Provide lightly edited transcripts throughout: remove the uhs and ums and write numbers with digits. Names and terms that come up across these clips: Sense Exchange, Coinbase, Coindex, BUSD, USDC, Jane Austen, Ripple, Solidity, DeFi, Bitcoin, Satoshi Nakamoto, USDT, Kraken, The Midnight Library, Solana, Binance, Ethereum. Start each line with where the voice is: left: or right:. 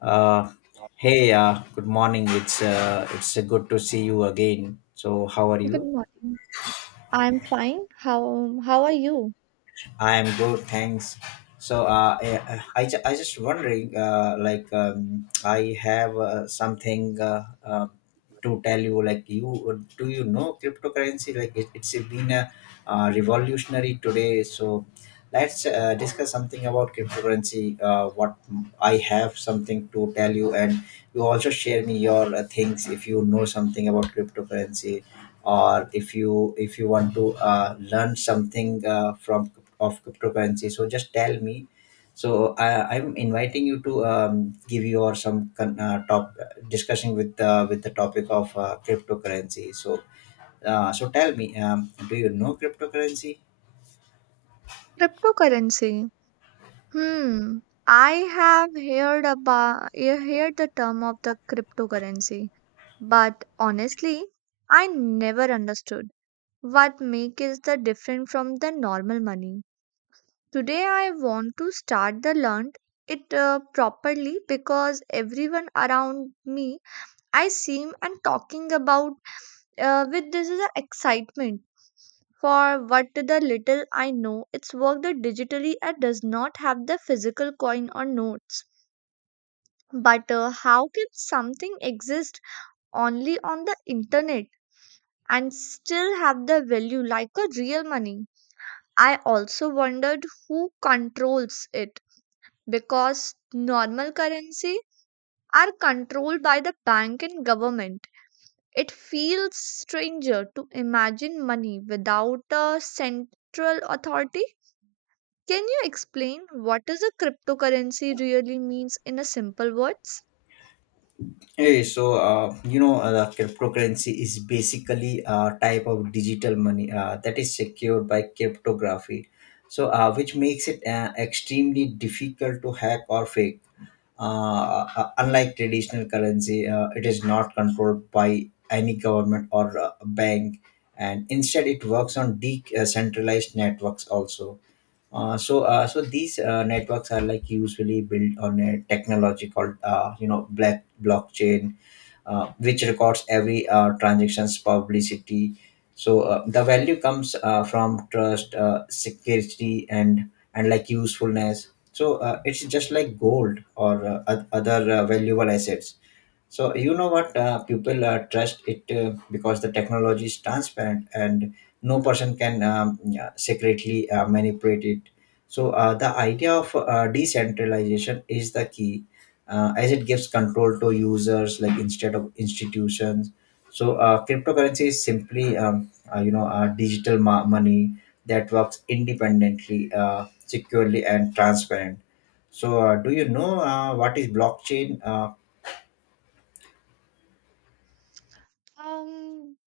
left: Uh, hey, good morning. It's good to see you again. So, how are
right: Good
left: you?
right: morning. I'm fine. How are you?
left: I am good, thanks. So, I just wondering, I have something to tell you. Like, you do you know cryptocurrency? Like, it's been a revolutionary today. So, let's discuss something about cryptocurrency. What I have something to tell you, and you also share me your things if you know something about cryptocurrency or if you want to learn something from of cryptocurrency, so just tell me. So I'm inviting you to give your top discussion with the topic of cryptocurrency. So so tell me, do you know cryptocurrency?
right: Cryptocurrency. Hmm. I have heard about heard the term of the cryptocurrency, but honestly, I never understood what make is the different from the normal money. Today I want to start the learned it properly because everyone around me I seem and talking about with this is a excitement. For what the little I know, it's worked digitally and does not have the physical coin or notes. But how can something exist only on the internet and still have the value like a real money? I also wondered who controls it because normal currency are controlled by the bank and government. It feels stranger to imagine money without a central authority. Can you explain what does a cryptocurrency really means in a simple words?
left: Hey, so the cryptocurrency is basically a type of digital money that is secured by cryptography, so which makes it extremely difficult to hack or fake. Unlike traditional currency, it is not controlled by any government or bank, and instead it works on decentralized networks also. So these networks are like usually built on a technology called, black blockchain, which records every transactions publicity. So the value comes from trust, security, and like usefulness. So it's just like gold or other valuable assets. So you know what, people trust it because the technology is transparent and no person can yeah, secretly manipulate it. So the idea of decentralization is the key, as it gives control to users like instead of institutions. So cryptocurrency is simply digital money that works independently, securely, and transparent. So, do you know what is blockchain? Uh,
right: Um,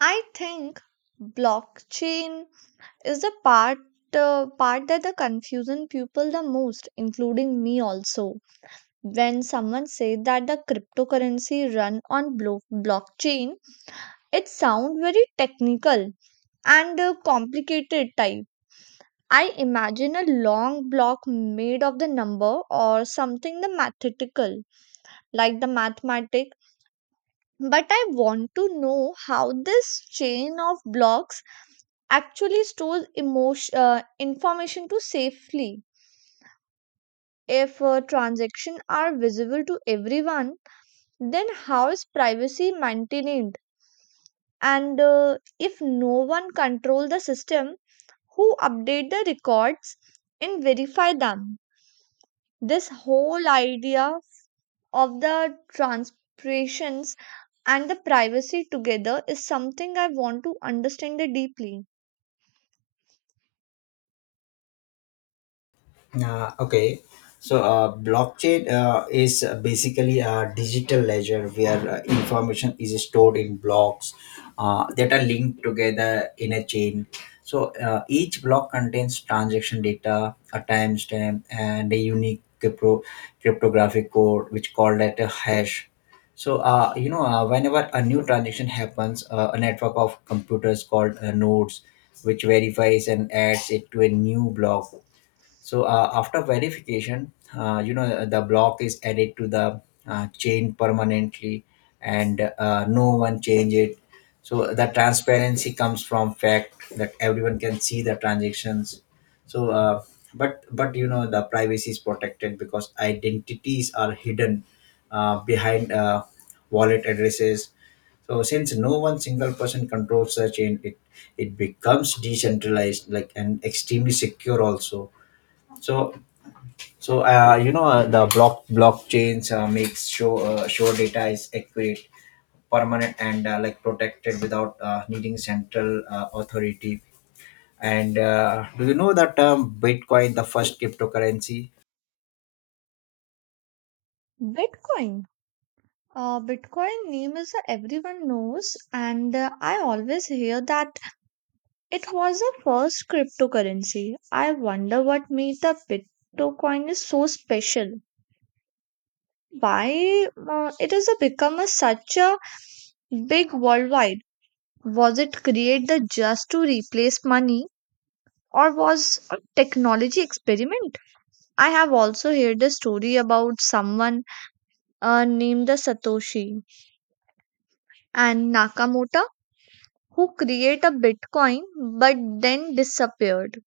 right: I think blockchain is the part part that the confusion people the most, including me also. When someone say that the cryptocurrency run on blockchain, it sound very technical and complicated type. I imagine a long block made of the number or something the mathematical like the mathematics. But I want to know how this chain of blocks actually stores emotion, information to safely. If transactions are visible to everyone, then how is privacy maintained? And if no one control the system, who update the records and verify them? This whole idea of the transpirations and the privacy together is something I want to understand it deeply.
left: Uh, okay, so blockchain is basically a digital ledger where information is stored in blocks that are linked together in a chain. So each block contains transaction data, a timestamp, and a unique cryptographic code, which called at a hash. So whenever a new transaction happens, a network of computers called nodes, which verifies and adds it to a new block. So after verification, you know, the block is added to the chain permanently, and no one change it. So the transparency comes from fact that everyone can see the transactions. So, uh, but but you know, the privacy is protected because identities are hidden behind wallet addresses. So since no one single person controls the chain, it becomes decentralized, like and extremely secure also. So, so the blockchains makes sure sure data is accurate, permanent, and like protected without needing central authority. And do you know that Bitcoin, the first cryptocurrency,
right: Bitcoin. Bitcoin name is a everyone knows, and I always hear that it was the first cryptocurrency. I wonder what made the Bitcoin is so special. Why it has become a, such a big worldwide? Was it created just to replace money? Or was a technology experiment? I have also heard the story about someone named the Satoshi and Nakamoto who create a Bitcoin but then disappeared.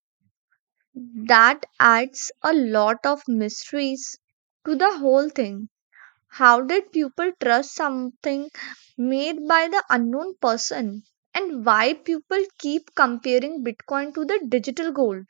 right: That adds a lot of mysteries to the whole thing. How did people trust something made by the unknown person? And why people keep comparing Bitcoin to the digital gold?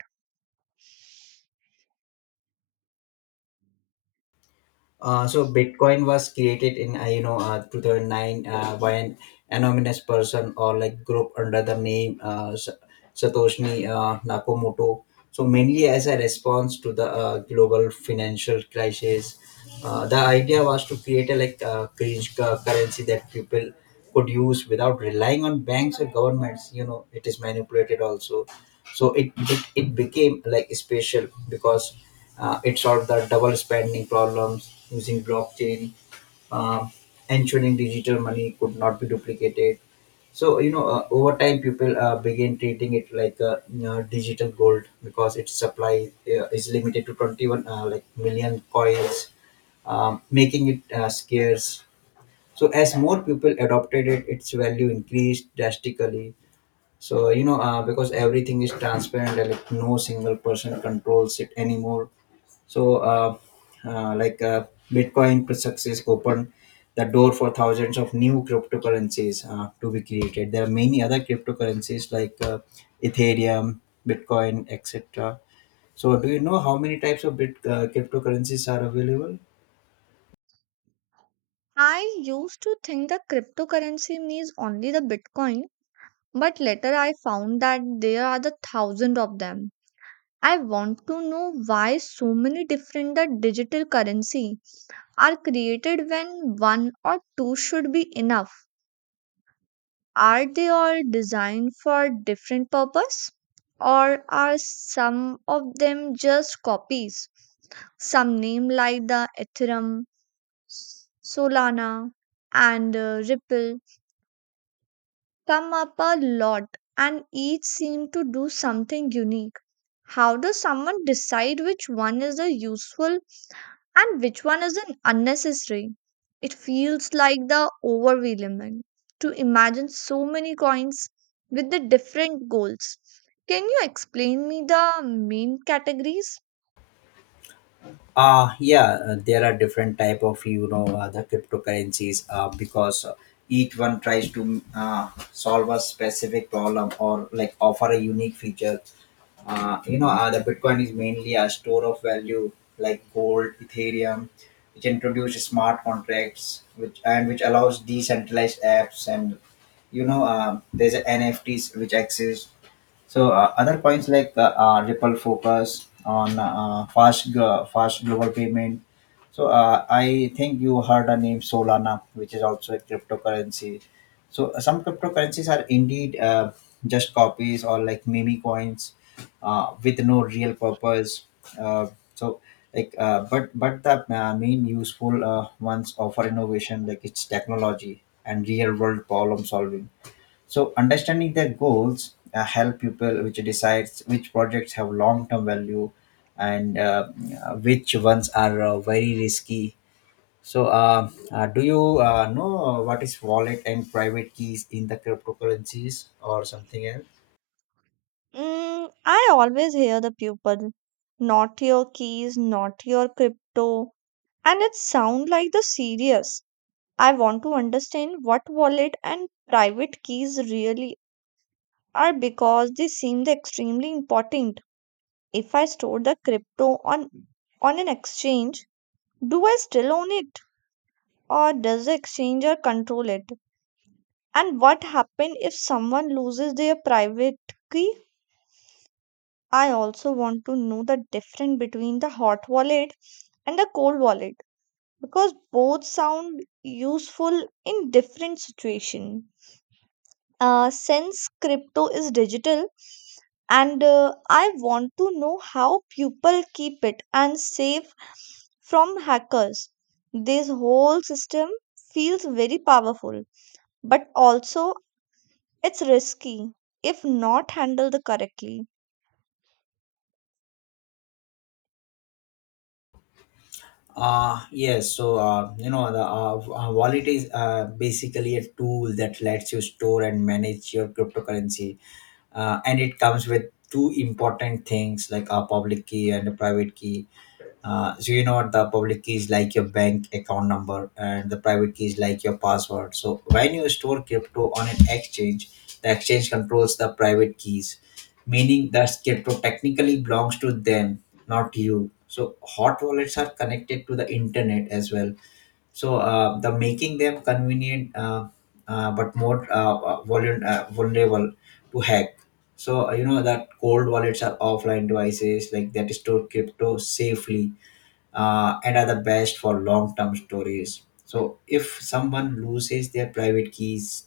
left: So Bitcoin was created in 2009 by an anonymous person or like group under the name Satoshi Nakamoto. So mainly as a response to the global financial crisis, the idea was to create a like currency that people could use without relying on banks or governments. You know, it is manipulated also. So it became like special because it solved the double spending problems using blockchain, uh, ensuring digital money could not be duplicated. So you know, over time, people began treating it like a, you know, digital gold because its supply is limited to 21 million coins, making it scarce. So as more people adopted it, its value increased drastically. So you know, because everything is transparent, and like no single person controls it anymore. So Bitcoin success opened the door for thousands of new cryptocurrencies to be created. There are many other cryptocurrencies like Ethereum, Bitcoin, etc. So do you know how many types of bit cryptocurrencies are available?
right: I used to think that cryptocurrency means only the Bitcoin, but later I found that there are the thousand of them. I want to know why so many different the digital currency are created when one or two should be enough. Are they all designed for different purpose or are some of them just copies? Some name like the Ethereum, Solana and Ripple come up a lot, and each seem to do something unique. How does someone decide which one is a useful and which one is an unnecessary? It feels like the overwhelming to imagine so many coins with the different goals. Can you explain me the main categories?
left: Yeah, there are different type of, you know, the cryptocurrencies because each one tries to solve a specific problem or like offer a unique feature. The Bitcoin is mainly a store of value like gold. Ethereum, which introduce smart contracts, which and which allows decentralized apps. And you know, there's a NFTs which exist. So other points like Ripple focus on fast global payment. So I think you heard the name Solana, which is also a cryptocurrency. So some cryptocurrencies are indeed just copies or like meme coins with no real purpose. Uh, so but but the main useful ones offer innovation like it's technology and real world problem solving. So understanding their goals help people which decides which projects have long term value, and which ones are very risky. So do you know what is wallet and private keys in the cryptocurrencies or something else?
right: Mm, I always hear the pupil. Not your keys, not your crypto, and it sound like the serious. I want to understand what wallet and private keys really are because they seem extremely important. If I store the crypto on an exchange, do I still own it or does the exchanger control it? And what happens if someone loses their private key? I also want to know the difference between the hot wallet and the cold wallet because both sound useful in different situations. Since crypto is digital, and I want to know how people keep it and save from hackers. This whole system feels very powerful, but also it's risky if not handled correctly.
left: Yes, so you know the wallet is basically a tool that lets you store and manage your cryptocurrency, and it comes with two important things like a public key and a private key. So you know what, the public keys like your bank account number and the private keys like your password. So when you store crypto on an exchange, the exchange controls the private keys, meaning that crypto technically belongs to them, not you. So hot wallets are connected to the internet as well. So the making them convenient, but more vulnerable to hack. So you know that cold wallets are offline devices like that store crypto safely and are the best for long-term storage. So if someone loses their private keys,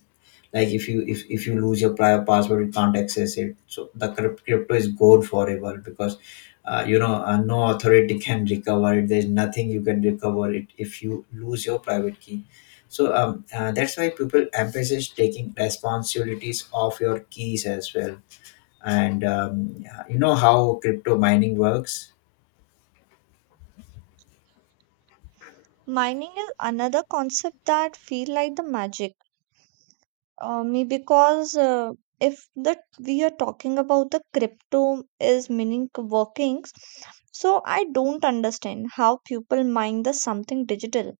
left: like if you lose your prior password, you can't access it. So the crypto is gone forever because no authority can recover it. There's nothing you can recover it if you lose your private key. So that's why people emphasize taking responsibilities of your keys as well. And you know how crypto mining works.
right: Mining is another concept that feel like the magic. Me because if that we are talking about the crypto is meaning workings, so I don't understand how people mind the something digital.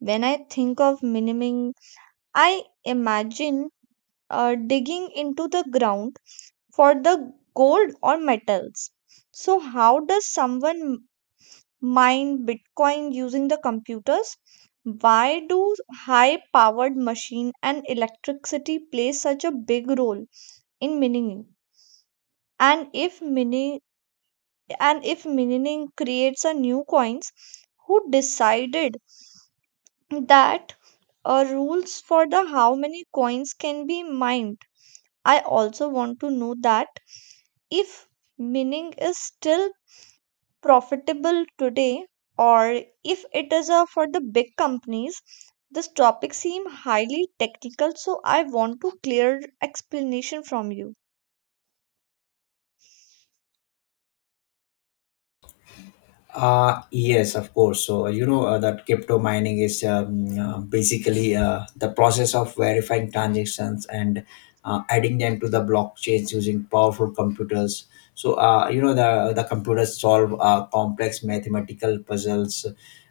right: When I think of miniming, I imagine digging into the ground for the gold or metals. So how does someone mine Bitcoin using the computers? Why do high powered machine and electricity play such a big role in mining? And if mining creates a new coins, who decided that rules for the how many coins can be mined? I also want to know that if mining is still profitable today or if it is for the big companies. This topic seem highly technical, so I want to clear explanation from you.
left: Yes, of course. So, that crypto mining is basically the process of verifying transactions and adding them to the blockchains using powerful computers. So, the computers solve complex mathematical puzzles,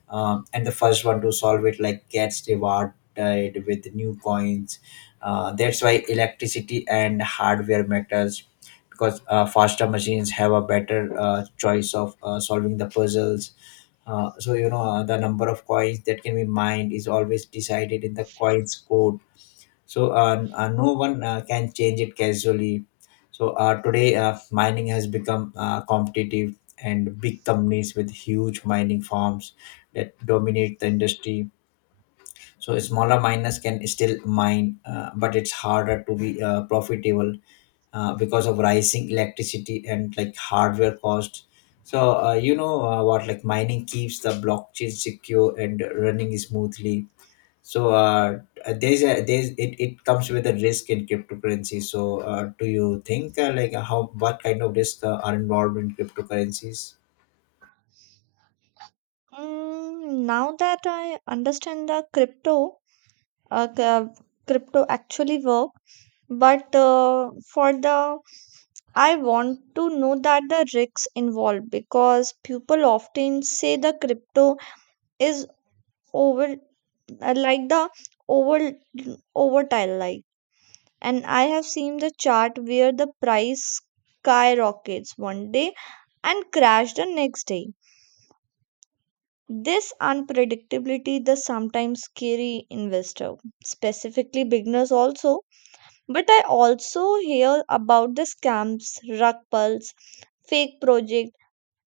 left: and the first one to solve it like gets rewarded with new coins. That's why electricity and hardware matters because faster machines have a better choice of solving the puzzles. So you know the number of coins that can be mined is always decided in the coins code. So no one can change it casually. So today mining has become competitive, and big companies with huge mining farms that dominate the industry. So smaller miners can still mine, but it's harder to be profitable because of rising electricity and like hardware cost. So what like mining keeps the blockchain secure and running smoothly. So there's a there's it, it comes with a risk in cryptocurrency. So do you think like how what kind of risk are involved in cryptocurrencies?
right: Mm, now that I understand the crypto uh, c- uh, crypto actually work, but for the I want to know that the risks involved because people often say the crypto is over like the over overtile like, and I have seen the chart where the price skyrockets one day and crash the next day. This unpredictability the sometimes scary investor, specifically beginners also. But I also hear about the scams, rug pulls, fake project,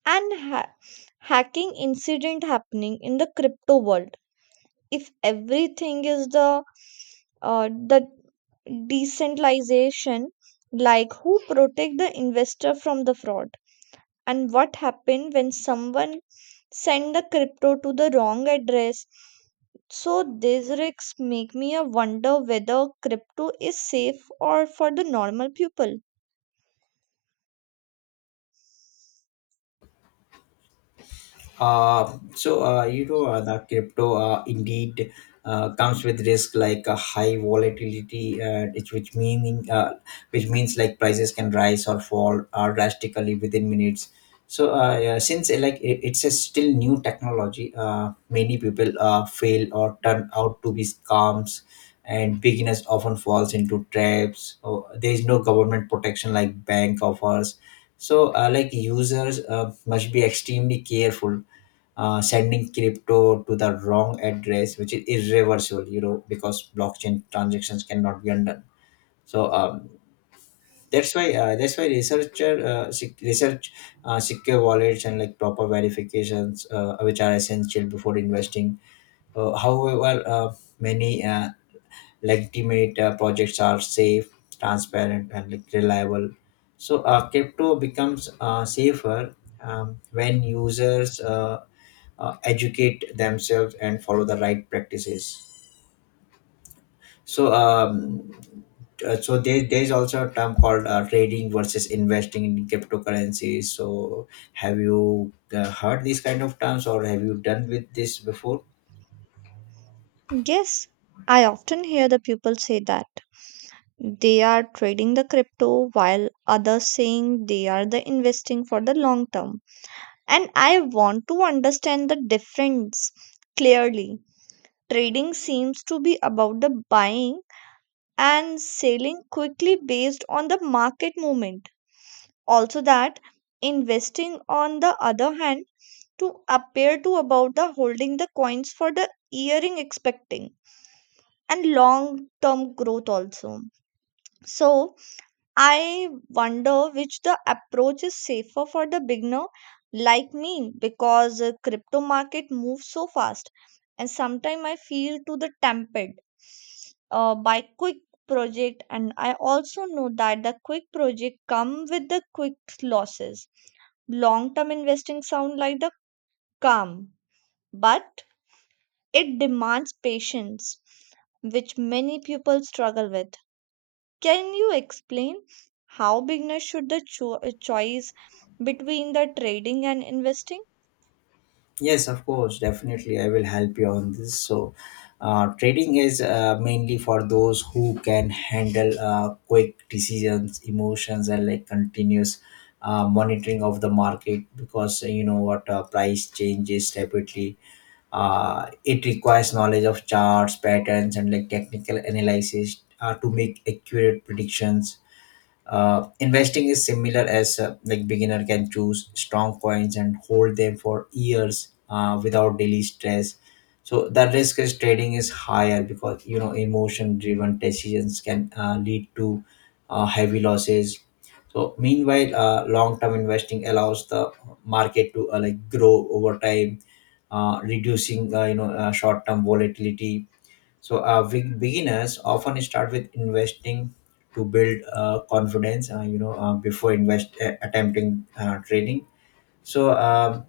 right: and hacking incident happening in the crypto world. If everything is the the decentralization, like who protect the investor from the fraud and what happen when someone send the crypto to the wrong address, so these risks make me a wonder whether crypto is safe or for the normal people.
left: The crypto indeed comes with risk like a high volatility, which means like prices can rise or fall drastically within minutes. So yeah, since it's a still new technology, many people fail or turn out to be scams, and beginners often falls into traps. Oh, there is no government protection like bank offers. So like users must be extremely careful sending crypto to the wrong address, which is irreversible, you know, because blockchain transactions cannot be undone. So that's why researcher sec- research secure wallets and like proper verifications, which are essential before investing. However, many legitimate projects are safe, transparent, and like reliable. So crypto becomes safer when users educate themselves and follow the right practices. So there's also a term called trading versus investing in cryptocurrencies. So have you heard these kind of terms or have you done with this before?
right: Yes, I often hear the people say that they are trading the crypto while others saying they are the investing for the long term, and I want to understand the difference clearly. Trading seems to be about the buying and selling quickly based on the market movement. Also, that investing, on the other hand, to appear to about the holding the coins for the yearing expecting and long term growth also. So, I wonder which the approach is safer for the beginner like me because crypto market moves so fast and sometimes I feel to the tempted by quick project, and I also know that the quick project come with the quick losses. Long term investing sound like the calm, but it demands patience which many people struggle with. Can you explain how beginners should the choice between the trading and investing?
left: Yes, of course, definitely. I will help you on this. So, trading is mainly for those who can handle quick decisions, emotions, and like continuous monitoring of the market because you know what price changes rapidly. It requires knowledge of charts, patterns, and like technical analysis to make accurate predictions. Investing is similar as like beginner can choose strong coins and hold them for years without daily stress. So the risk is trading is higher because you know emotion driven decisions can lead to heavy losses. So meanwhile, long term investing allows the market to like grow over time, reducing short term volatility so big beginners often start with investing to build confidence, before invest attempting trading. So,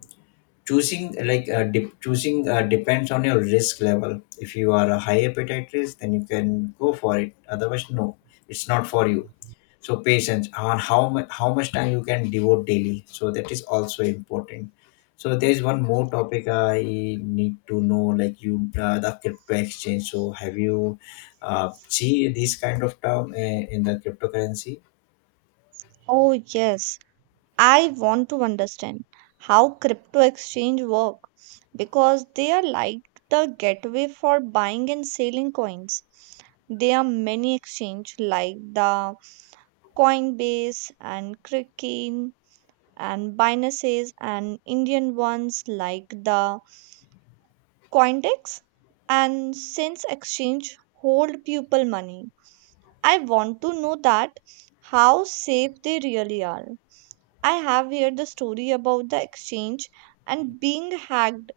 left: choosing choosing depends on your risk level. If you are a high appetite risk, then you can go for it. Otherwise, no, it's not for you. So patience on how much time you can devote daily, so that is also important. So there is one more topic I need to know like you the crypto exchange. So have you see this kind of term in the cryptocurrency?
right: Oh yes, I want to understand how crypto exchange work because they are like the gateway for buying and selling coins. There are many exchange like the Coinbase and Kraken and Binance's and Indian ones like the Coindex and Sense Exchange hold people money. I want to know that how safe they really are. I have heard the story about the exchange and being hacked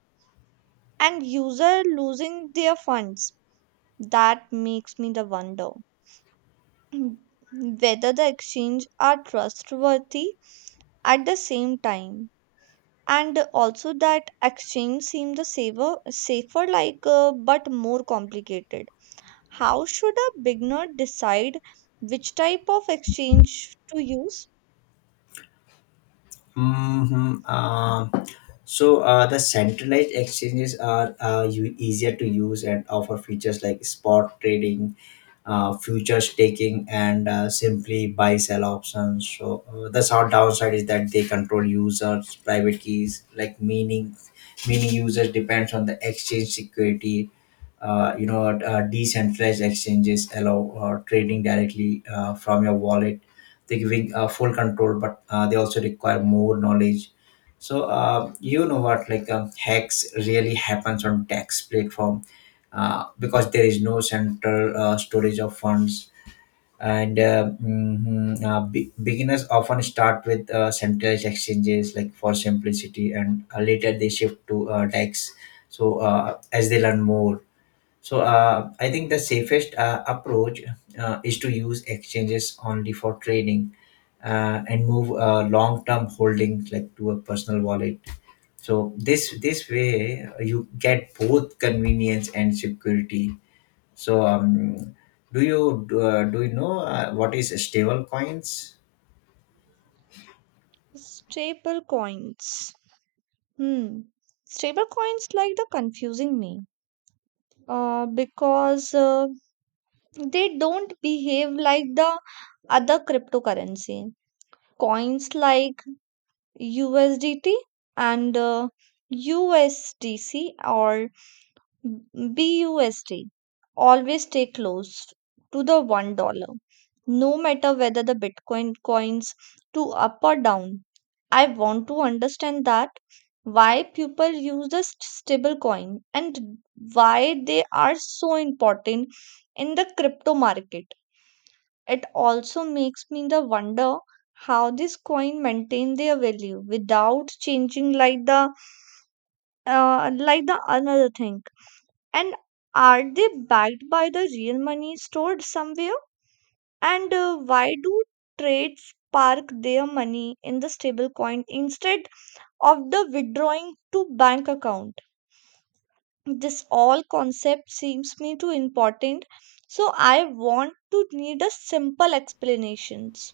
right: and user losing their funds. That makes me the wonder whether the exchange are trustworthy at the same time, and also that exchange seem the safer like but more complicated. How should a beginner decide which type of exchange to use?
left: Mm-hmm. So the centralized exchanges are easier to use and offer features like spot trading, futures taking, and simply buy sell options. So the short downside is that they control users' private keys, like meaning users depends on the exchange security. Decentralized exchanges allow trading directly from your wallet. They giving full control but they also require more knowledge. So you know what like hacks really happens on tax platform because there is no central storage of funds, and beginners often start with centralized exchanges like for simplicity, and later they shift to dex so as they learn more. So I think the safest approach is to use exchanges only for trading, and move long-term holdings like to a personal wallet. So this way you get both convenience and security. So, do you know what is stable coins?
right: Stable coins. Hmm. Stable coins like the confusing me. Because they don't behave like the other cryptocurrency. Coins like USDT and USDC or BUSD always stay close to the $1 no matter whether the Bitcoin coins to up or down. I want to understand that why people use the stable coin and why they are so important in the crypto market. It also makes me the wonder how this coin maintain their value without changing like the another thing and are they backed by the real money stored somewhere? And why do trades park their money in the stablecoin instead of the withdrawing to bank account? This all concept seems me too important, so I want to need a simple explanations.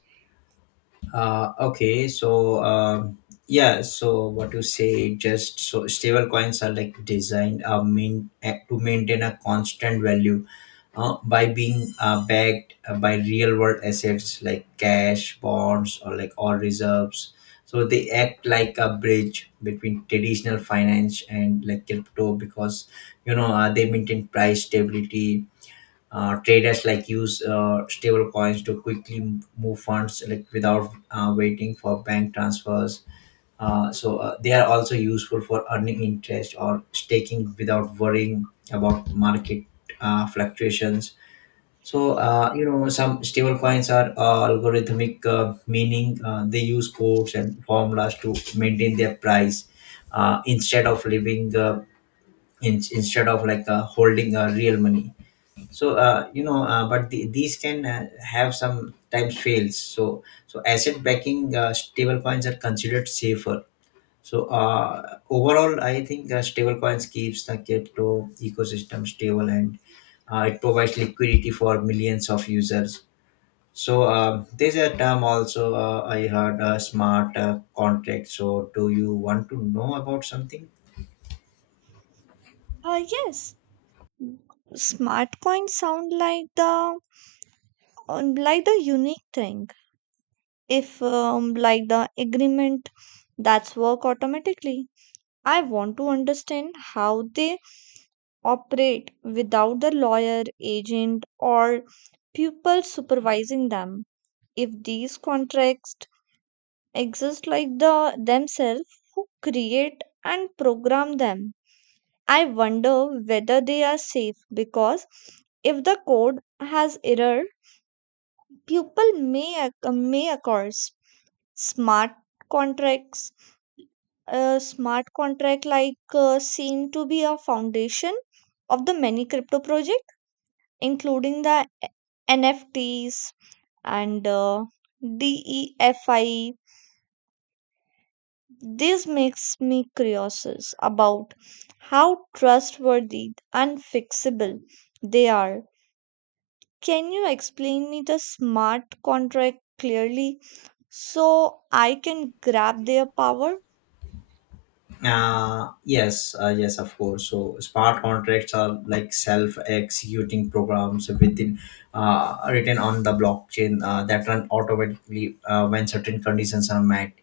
left: Okay, so, yeah, so what you say, just so stable coins are like designed to maintain a constant value by being backed by real world assets like cash, bonds, or like all reserves. So they act like a bridge between traditional finance and like crypto because you know they maintain price stability. Traders like use stable coins to quickly move funds like without waiting for bank transfers. They are also useful for earning interest or staking without worrying about market fluctuations. So you know some stable coins are algorithmic, meaning they use codes and formulas to maintain their price instead of living instead of like holding real money. So but these can have some times fails, so so asset backing stable coins are considered safer. So overall I think stable coins keeps the crypto ecosystem stable, and it provides liquidity for millions of users. So there's a term also I heard smart contract. So do you want to know about something?
right: Yes, smart coins sound like the unique thing if like the agreement that's work automatically. I want to understand how they operate without the lawyer, agent, or people supervising them. If these contracts exist like the themselves, who create and program them? I wonder whether they are safe because if the code has error, people may may occur. Smart contracts a smart contract like seem to be a foundation of the many crypto project including the NFTs and DeFi. This makes me curious about how trustworthy and fixable they are. Can you explain me the smart contract clearly so I can grab their power?
left: Yes, of course. So smart contracts are like self-executing programs within written on the blockchain that run automatically when certain conditions are met.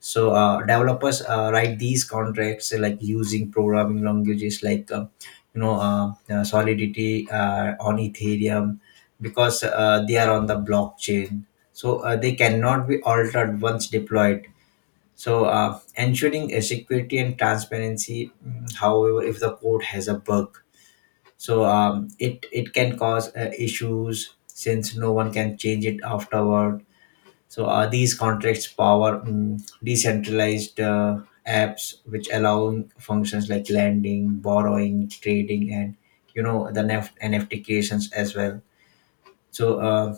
left: So developers write these contracts like using programming languages like Solidity on Ethereum because they are on the blockchain. So they cannot be altered once deployed, so, ensuring security and transparency. However, if the code has a bug, so it can cause issues since no one can change it afterward. So, these contracts power decentralized apps, which allow functions like lending, borrowing, trading, and you know the NFT creations as well. So uh,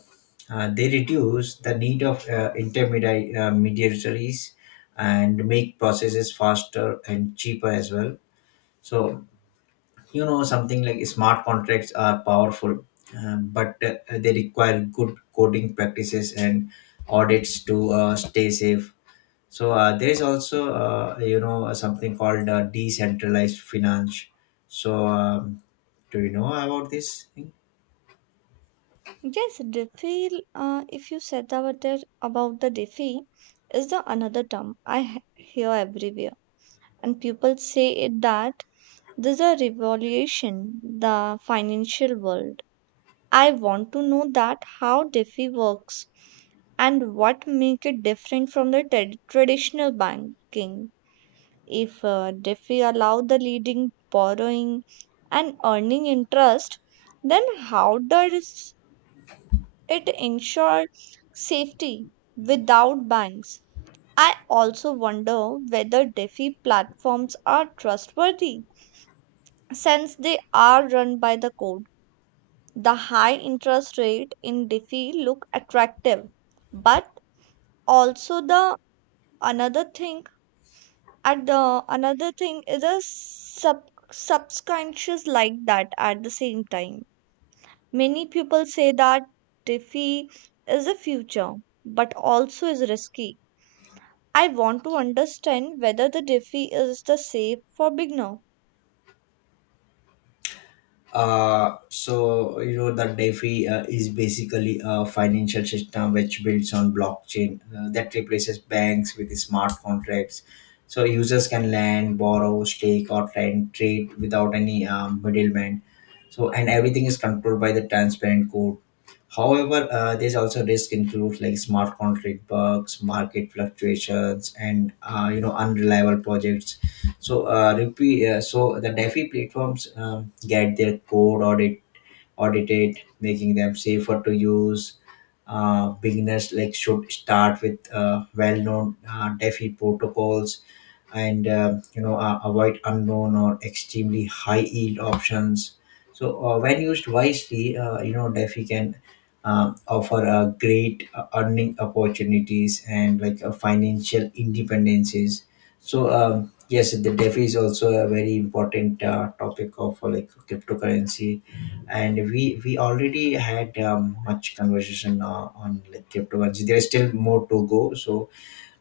left: uh, they reduce the need of intermediaries, mediatories, and make processes faster and cheaper as well. So you know something like smart contracts are powerful, but they require good coding practices and audits to stay safe. So there is also you know something called decentralized finance. So do you know about this thing?
right: Yes, DeFi, if you said about it, about the DeFi, is the another term I hear everywhere. And people say it that there's a revolution, the financial world. I want to know that how DeFi works and what make it different from the traditional banking. If DeFi allow the leading borrowing and earning interest, then how does it ensures safety without banks. I also wonder whether DeFi platforms are trustworthy since they are run by the code. The high interest rate in DeFi look attractive, but also the another thing at the another thing is a sub subconscious like that at the same time. Many people say that DeFi is a future, but also is risky. I want to understand whether the Diffie is the safe for beginner.
left: So you know that defi is basically a financial system which builds on blockchain that replaces banks with smart contracts. So users can lend, borrow, stake, or trade without any middleman, so and everything is controlled by the transparent code. However, there's also risk includes like smart contract bugs, market fluctuations, and you know unreliable projects. So, so the DeFi platforms get their code audited, making them safer to use. Beginners like should start with well-known DeFi protocols, and avoid unknown or extremely high yield options. So when used wisely, you know defi can offer great earning opportunities and like financial independences. So yes, the defi is also a very important topic of like cryptocurrency, and we already had much conversation on like cryptocurrency. There's still more to go, so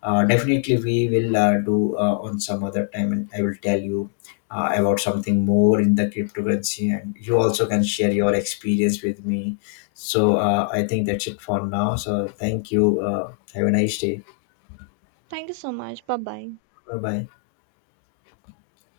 left: definitely we will do on some other time and I will tell you about something more in the cryptocurrency, and you also can share your experience with me. So I think that's it for now, so thank you, have a nice day.
right: Thank you so much. Bye bye.
left: Bye bye.